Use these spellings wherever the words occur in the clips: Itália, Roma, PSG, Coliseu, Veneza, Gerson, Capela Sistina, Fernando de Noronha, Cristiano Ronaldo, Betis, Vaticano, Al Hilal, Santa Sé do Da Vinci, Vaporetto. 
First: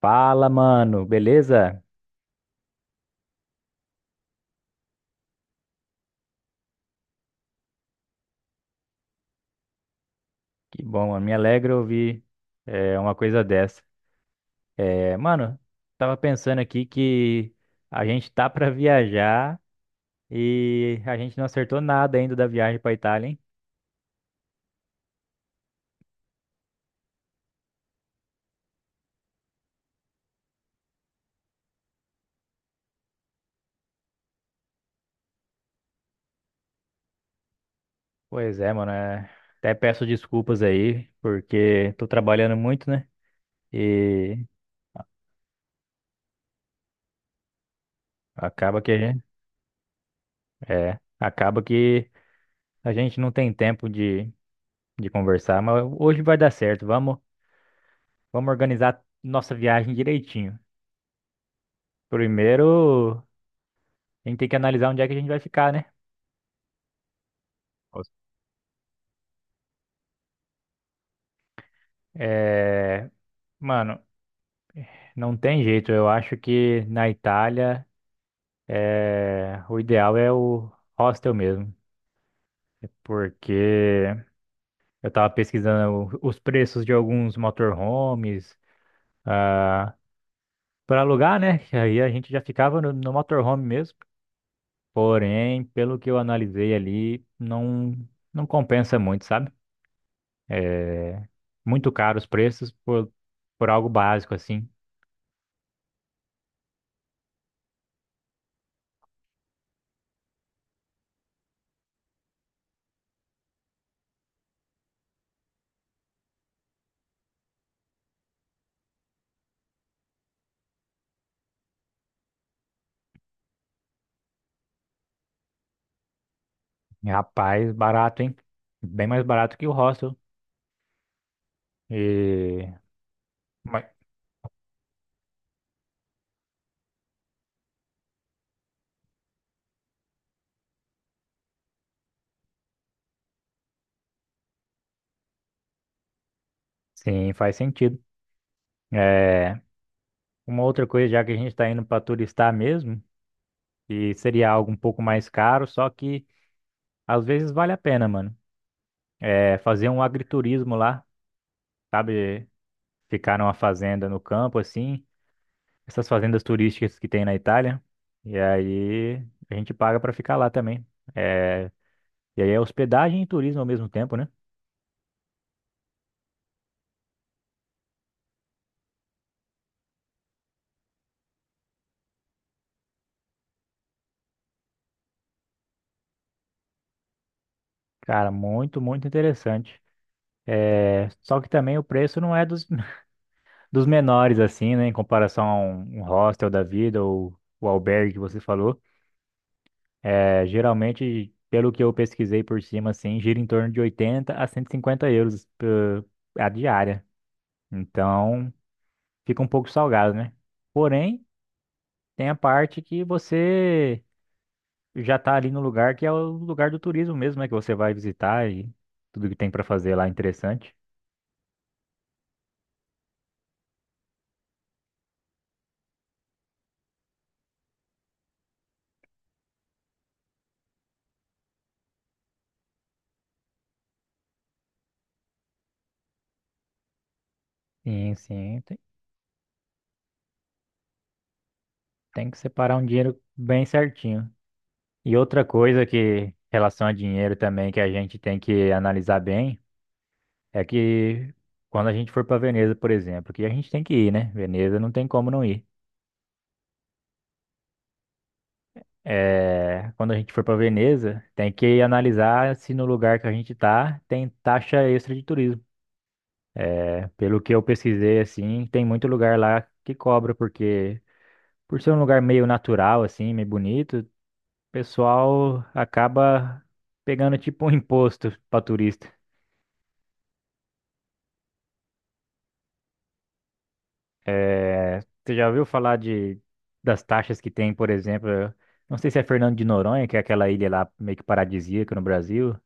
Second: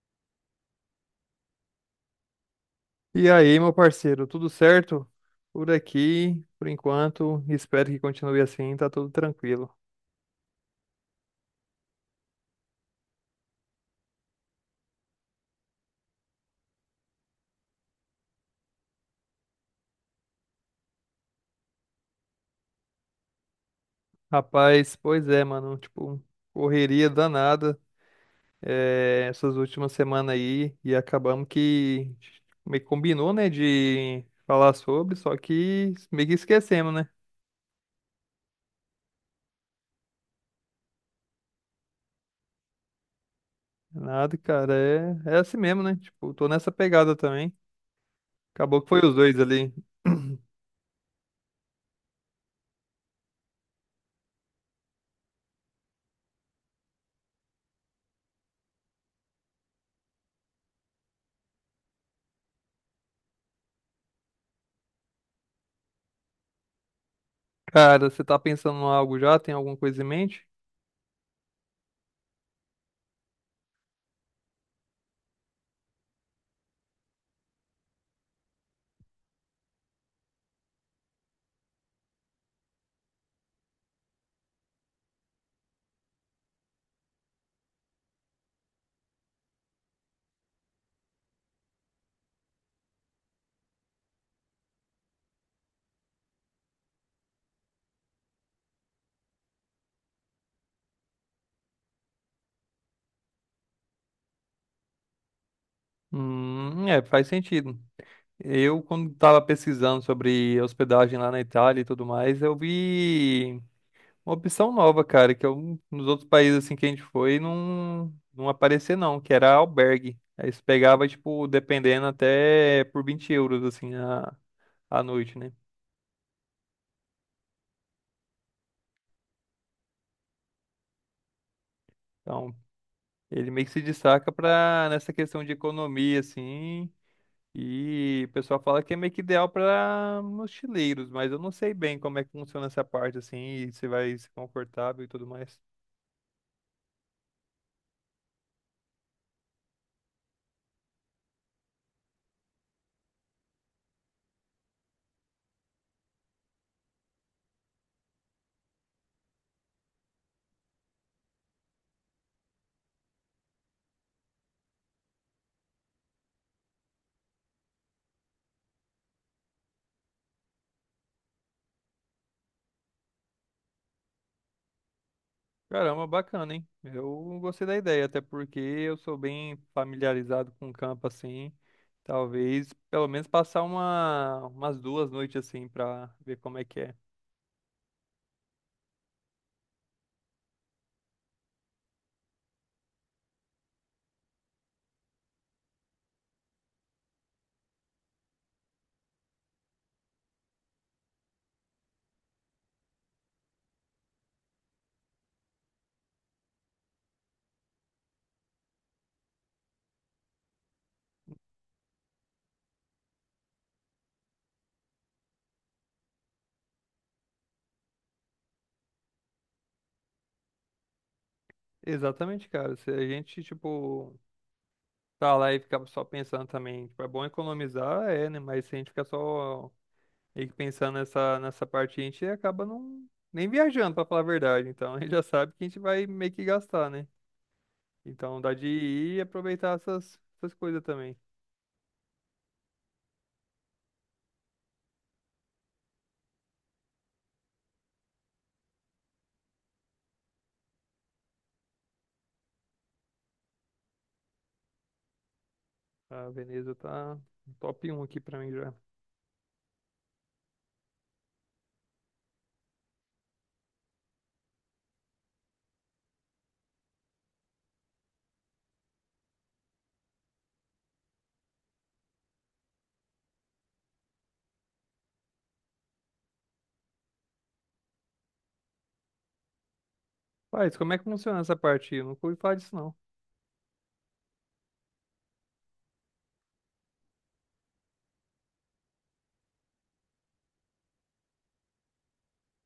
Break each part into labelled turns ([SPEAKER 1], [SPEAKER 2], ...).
[SPEAKER 1] Fala, mano, beleza?
[SPEAKER 2] E aí, meu parceiro, tudo certo? Por aqui, por enquanto, espero que continue assim, tá tudo tranquilo.
[SPEAKER 1] Que bom, mano. Me alegra ouvir uma coisa dessa. Mano, tava pensando aqui que a gente tá pra viajar e a gente não acertou nada ainda da viagem pra Itália, hein?
[SPEAKER 2] Rapaz, pois é, mano, tipo, correria danada essas últimas semanas aí e acabamos que meio que combinou, né, de falar sobre, só que meio que esquecemos, né?
[SPEAKER 1] Pois é, mano. Até peço desculpas aí, porque tô trabalhando muito, né?
[SPEAKER 2] Nada,
[SPEAKER 1] E
[SPEAKER 2] cara, é assim mesmo, né? Tipo, tô nessa pegada também.
[SPEAKER 1] acaba
[SPEAKER 2] Acabou que
[SPEAKER 1] que a
[SPEAKER 2] foi os
[SPEAKER 1] gente,
[SPEAKER 2] dois ali.
[SPEAKER 1] acaba que a gente não tem tempo de conversar, mas hoje vai dar certo. Vamos organizar nossa viagem direitinho. Primeiro, a gente tem que analisar onde é que a gente vai ficar, né?
[SPEAKER 2] Cara,
[SPEAKER 1] Nossa.
[SPEAKER 2] você tá pensando em algo já? Tem alguma coisa em mente?
[SPEAKER 1] É, mano, não tem jeito. Eu acho que na Itália o ideal é o hostel mesmo, porque eu tava pesquisando os preços de alguns motorhomes ah, para alugar, né? Que aí a gente já ficava no motorhome mesmo. Porém, pelo que eu analisei ali, não compensa muito, sabe? É, muito caro os preços por algo básico, assim.
[SPEAKER 2] É, faz sentido. Eu, quando estava pesquisando sobre hospedagem lá na Itália e tudo mais, eu vi uma opção nova, cara, que eu, nos outros países assim que a gente foi não aparecia não, que era albergue. Aí você pegava, tipo, dependendo até por 20 euros, assim, a noite, né?
[SPEAKER 1] E, rapaz, barato, hein? Bem mais barato que o hostel.
[SPEAKER 2] Então,
[SPEAKER 1] E...
[SPEAKER 2] ele meio que se
[SPEAKER 1] mas-
[SPEAKER 2] destaca pra, nessa questão de economia, assim, e o pessoal fala que é meio que ideal para mochileiros, mas eu não sei bem como é que funciona essa parte assim, e se vai ser confortável e tudo mais.
[SPEAKER 1] Sim, faz sentido. É, uma outra coisa, já que a gente está indo para turistar mesmo, e seria algo um pouco mais caro, só que às vezes vale a pena, mano. É fazer um agriturismo lá, sabe? Ficar numa fazenda no campo, assim, essas fazendas turísticas que tem na Itália. E aí a gente paga para ficar lá também. É, e aí é hospedagem e turismo ao mesmo tempo, né?
[SPEAKER 2] Caramba, bacana, hein? Eu gostei da ideia, até porque eu sou bem familiarizado com o campo assim. Talvez pelo menos passar umas duas noites assim pra ver como é que é.
[SPEAKER 1] Cara, muito, muito interessante. É, só que também o preço não é dos menores, assim, né? Em comparação a um hostel da vida ou o albergue que você falou. É, geralmente, pelo que eu pesquisei por cima, assim, gira em torno de 80 a 150 euros a diária. Então, fica um pouco salgado, né? Porém, tem a parte que você já tá ali no lugar que é o lugar do turismo mesmo, né? Que você vai visitar e tudo que tem pra fazer lá é interessante.
[SPEAKER 2] Exatamente, cara. Se a gente, tipo, tá lá e ficar só pensando também, tipo, é bom economizar, é, né? Mas se a gente ficar só e que pensando nessa parte, a gente acaba não nem viajando, pra falar a verdade. Então, a gente já sabe que a gente vai meio que gastar, né?
[SPEAKER 1] Sim,
[SPEAKER 2] Então, dá
[SPEAKER 1] sim,
[SPEAKER 2] de
[SPEAKER 1] tem,
[SPEAKER 2] ir e aproveitar essas coisas também.
[SPEAKER 1] tem que separar um dinheiro bem certinho. E outra coisa que, em relação a dinheiro também, que a gente tem que analisar bem, é que quando a gente for para Veneza, por exemplo, que a gente tem que ir, né? Veneza não tem como não ir.
[SPEAKER 2] A Veneza tá top um aqui pra mim já.
[SPEAKER 1] É, quando a gente for para Veneza, tem que analisar se no lugar que a gente tá tem taxa extra de turismo. É, pelo que eu pesquisei, assim, tem muito lugar lá que cobra, porque por ser um lugar meio natural, assim, meio bonito, o pessoal acaba pegando tipo um imposto para turista.
[SPEAKER 2] Mas como é que funciona essa parte? Eu nunca ouvi falar disso, não.
[SPEAKER 1] É, você já ouviu falar de das taxas que tem, por exemplo, eu não sei se é Fernando de Noronha, que é aquela ilha lá meio que paradisíaca no Brasil.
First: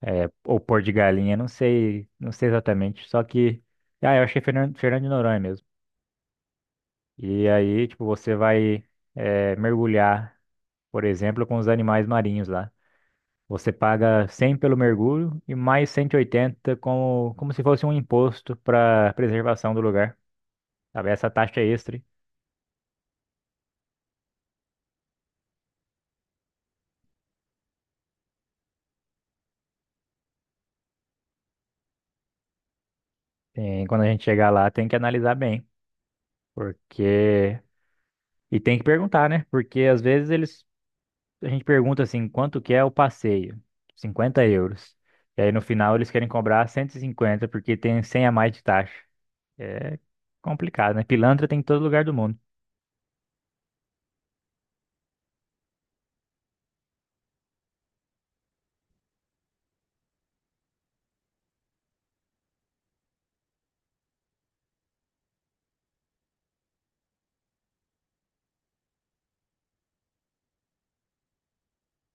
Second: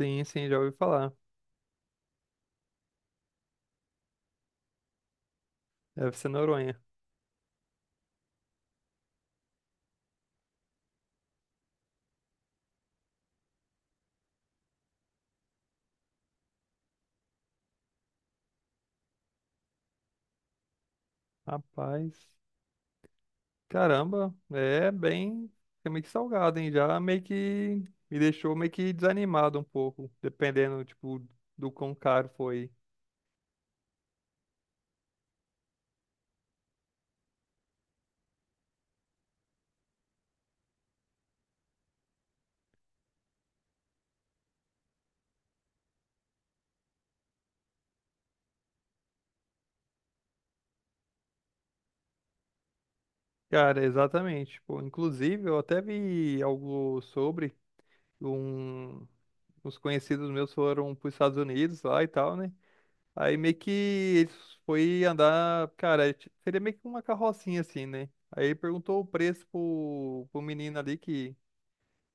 [SPEAKER 2] Sim, sim, já
[SPEAKER 1] Ou
[SPEAKER 2] ouvi
[SPEAKER 1] pôr de
[SPEAKER 2] falar.
[SPEAKER 1] galinha, não sei, não sei exatamente. Só que, ah, eu achei Fernando, Fernando de Noronha mesmo.
[SPEAKER 2] Deve ser Noronha.
[SPEAKER 1] E aí, tipo, você vai mergulhar, por exemplo, com os animais marinhos lá. Você paga 100 pelo mergulho e mais 180 como, como se fosse um imposto para preservação do lugar. Sabe? Essa taxa extra,
[SPEAKER 2] Rapaz, caramba, é meio que salgado, hein? Já meio que me deixou meio que desanimado um pouco, dependendo, tipo, do quão caro foi.
[SPEAKER 1] tem, quando a gente chegar lá, tem que analisar bem, porque... E tem que perguntar, né? Porque às vezes eles a gente pergunta assim, quanto que é o passeio? 50 euros. E aí no final eles querem cobrar 150 porque tem 100 a mais de taxa. É complicado, né? Pilantra tem em todo lugar do mundo.
[SPEAKER 2] Cara, exatamente. Pô, inclusive, eu até vi algo sobre um... uns conhecidos meus foram para os Estados Unidos lá e tal, né? Aí meio que eles foi andar, cara, seria meio que uma carrocinha assim, né? Aí perguntou o preço pro menino ali que,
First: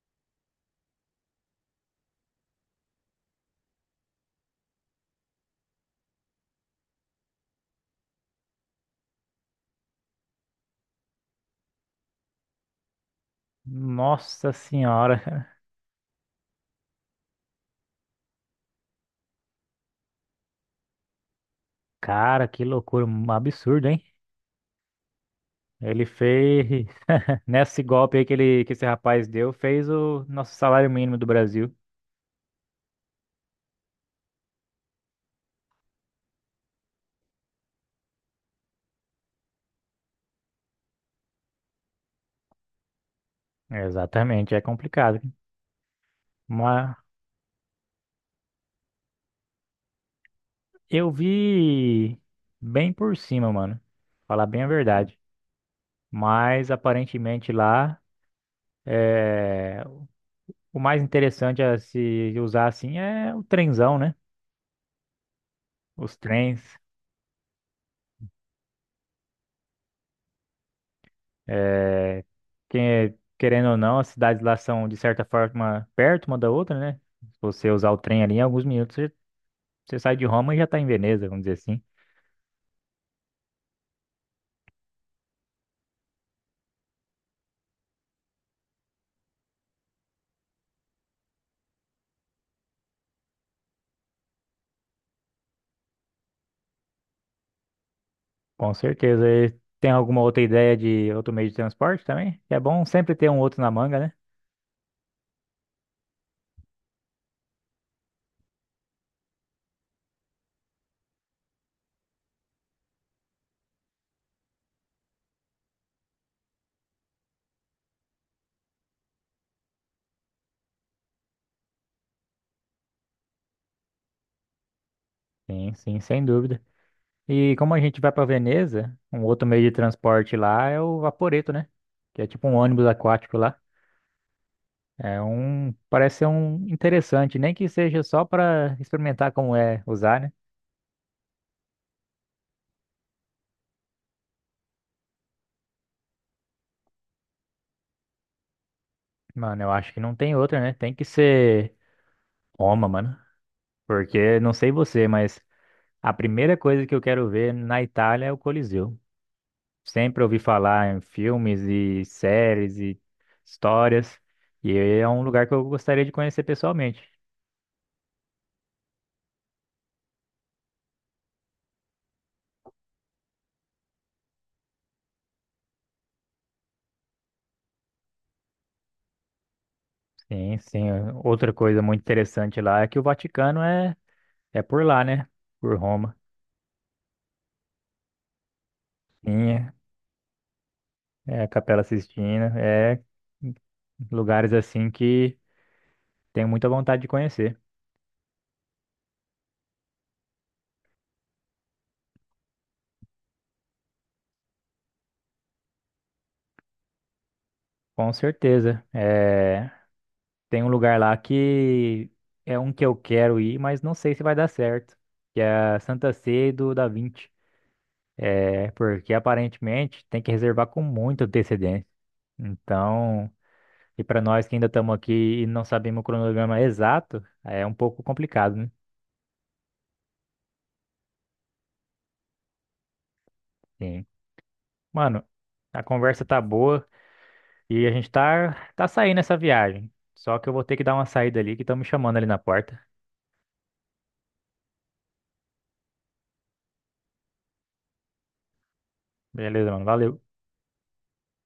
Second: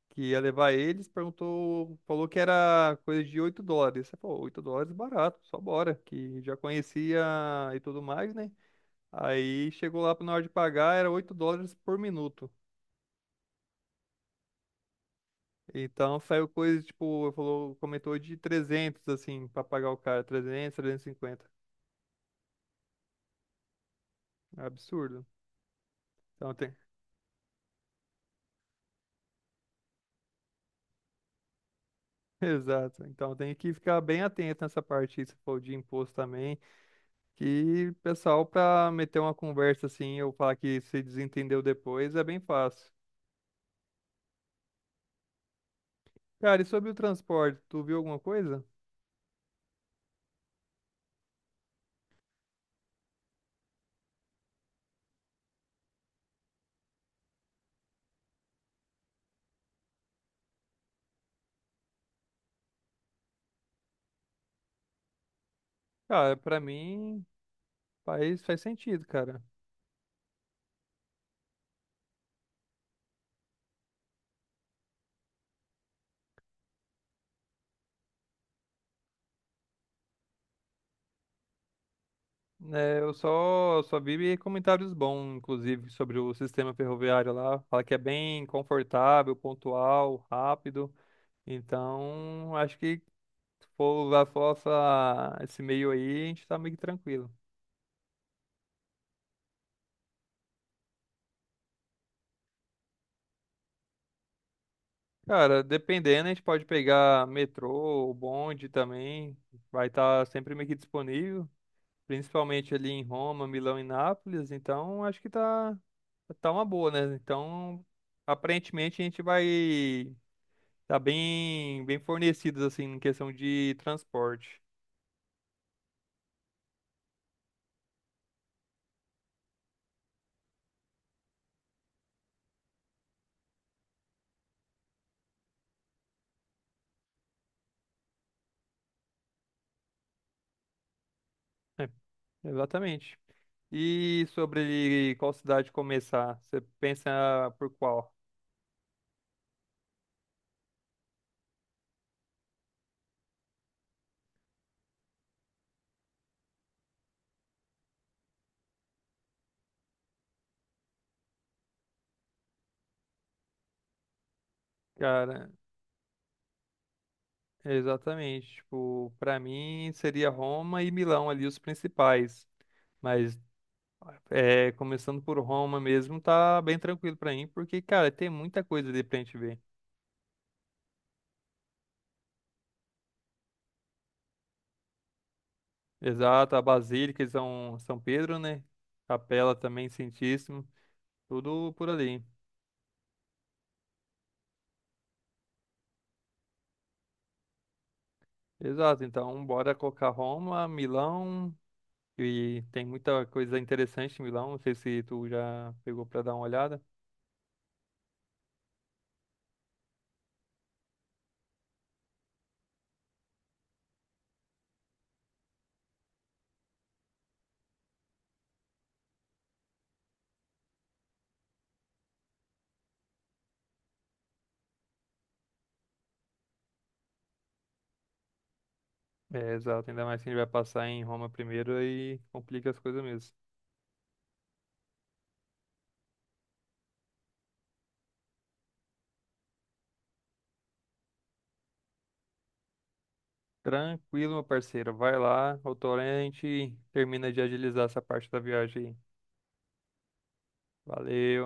[SPEAKER 2] que ia levar eles, perguntou, falou que era coisa de US$ 8. Aí, pô, 8 dólares barato, só bora, que já conhecia e tudo mais, né? Aí chegou lá na hora de pagar, era US$ 8 por minuto.
[SPEAKER 1] Nossa senhora,
[SPEAKER 2] Então saiu coisa, tipo, falou, comentou de 300 assim, pra pagar o cara, 300, 350.
[SPEAKER 1] cara, que loucura, um absurdo, hein?
[SPEAKER 2] É absurdo.
[SPEAKER 1] Ele
[SPEAKER 2] Então
[SPEAKER 1] fez,
[SPEAKER 2] tem,
[SPEAKER 1] nesse golpe aí que esse rapaz deu, fez o nosso salário mínimo do Brasil.
[SPEAKER 2] exato. Então tem que ficar bem atento nessa parte, aí, se for de imposto também, que pessoal pra meter uma conversa assim, ou falar que se desentendeu depois, é bem fácil.
[SPEAKER 1] É, exatamente, é complicado.
[SPEAKER 2] Cara, e sobre
[SPEAKER 1] Mas
[SPEAKER 2] o transporte, tu viu alguma coisa?
[SPEAKER 1] eu vi bem por cima, mano. Falar bem a verdade. Mas aparentemente lá é, o mais interessante a se usar assim é o trenzão, né? Os
[SPEAKER 2] Cara, pra
[SPEAKER 1] trens.
[SPEAKER 2] mim faz sentido, cara.
[SPEAKER 1] É, que- querendo ou não, as cidades lá são de certa forma perto uma da outra, né? Se você usar o trem ali, em alguns minutos você sai de Roma e já está em Veneza, vamos dizer assim.
[SPEAKER 2] É, eu só vi comentários bons, inclusive, sobre o sistema ferroviário lá. Fala que é bem confortável, pontual, rápido. Então, acho que se for usar só esse meio aí, a gente tá meio que tranquilo.
[SPEAKER 1] Com certeza. E tem alguma outra ideia de outro meio de transporte também? É bom sempre ter um outro na manga, né?
[SPEAKER 2] Cara, dependendo, a gente pode pegar metrô, ou bonde também. Vai estar sempre meio que disponível. Principalmente ali em Roma, Milão e Nápoles. Então, acho que tá uma boa, né? Então, aparentemente, a gente vai. Tá bem, bem fornecidos, assim, em questão de transporte.
[SPEAKER 1] Sim, sim, sem dúvida. E como a gente vai para Veneza, um outro meio de transporte lá é o Vaporetto, né? Que é tipo um ônibus aquático lá. É um, parece ser um interessante, nem que seja só para experimentar como é usar, né?
[SPEAKER 2] É, exatamente. E sobre qual cidade começar? Você pensa por qual?
[SPEAKER 1] Mano, eu acho que não tem outra, né? Tem que ser Roma, mano. Porque não sei você, mas a primeira coisa que eu quero ver na Itália é o Coliseu. Sempre ouvi falar em filmes e séries e histórias, e é um lugar
[SPEAKER 2] Cara,
[SPEAKER 1] que eu gostaria de conhecer pessoalmente.
[SPEAKER 2] exatamente. Tipo, pra mim seria Roma e Milão ali os principais. Mas é, começando por Roma mesmo, tá bem tranquilo pra mim, porque, cara, tem muita coisa ali pra gente ver.
[SPEAKER 1] Sim, sim. Outra coisa muito interessante lá é que o Vaticano é por lá, né? Por Roma.
[SPEAKER 2] Exato, a Basílica de São Pedro, né?
[SPEAKER 1] Sim,
[SPEAKER 2] Capela
[SPEAKER 1] é
[SPEAKER 2] também, Santíssimo,
[SPEAKER 1] é a
[SPEAKER 2] tudo
[SPEAKER 1] Capela
[SPEAKER 2] por ali.
[SPEAKER 1] Sistina, é lugares assim que tenho muita vontade de conhecer.
[SPEAKER 2] Exato, então bora colocar Roma, Milão, e tem muita coisa interessante em Milão, não sei se tu já pegou pra dar uma olhada.
[SPEAKER 1] Com certeza. É, tem um lugar lá que é um que eu quero ir, mas não sei se vai dar certo, que é a Santa Sé do Da Vinci. É porque aparentemente tem que reservar com muita antecedência. Então, e para nós que ainda estamos aqui e não sabemos o cronograma exato, é um pouco complicado, né?
[SPEAKER 2] É, exato, ainda mais que a gente vai passar em Roma primeiro, aí complica as coisas mesmo.
[SPEAKER 1] Sim. Mano, a conversa tá boa e a gente tá saindo essa viagem. Só que eu vou ter que dar uma saída ali que estão me chamando ali na porta.
[SPEAKER 2] Tranquilo, meu parceiro, vai lá, outra hora a gente termina de agilizar essa parte da viagem aí.
[SPEAKER 1] Beleza, mano. Valeu.
[SPEAKER 2] Valeu.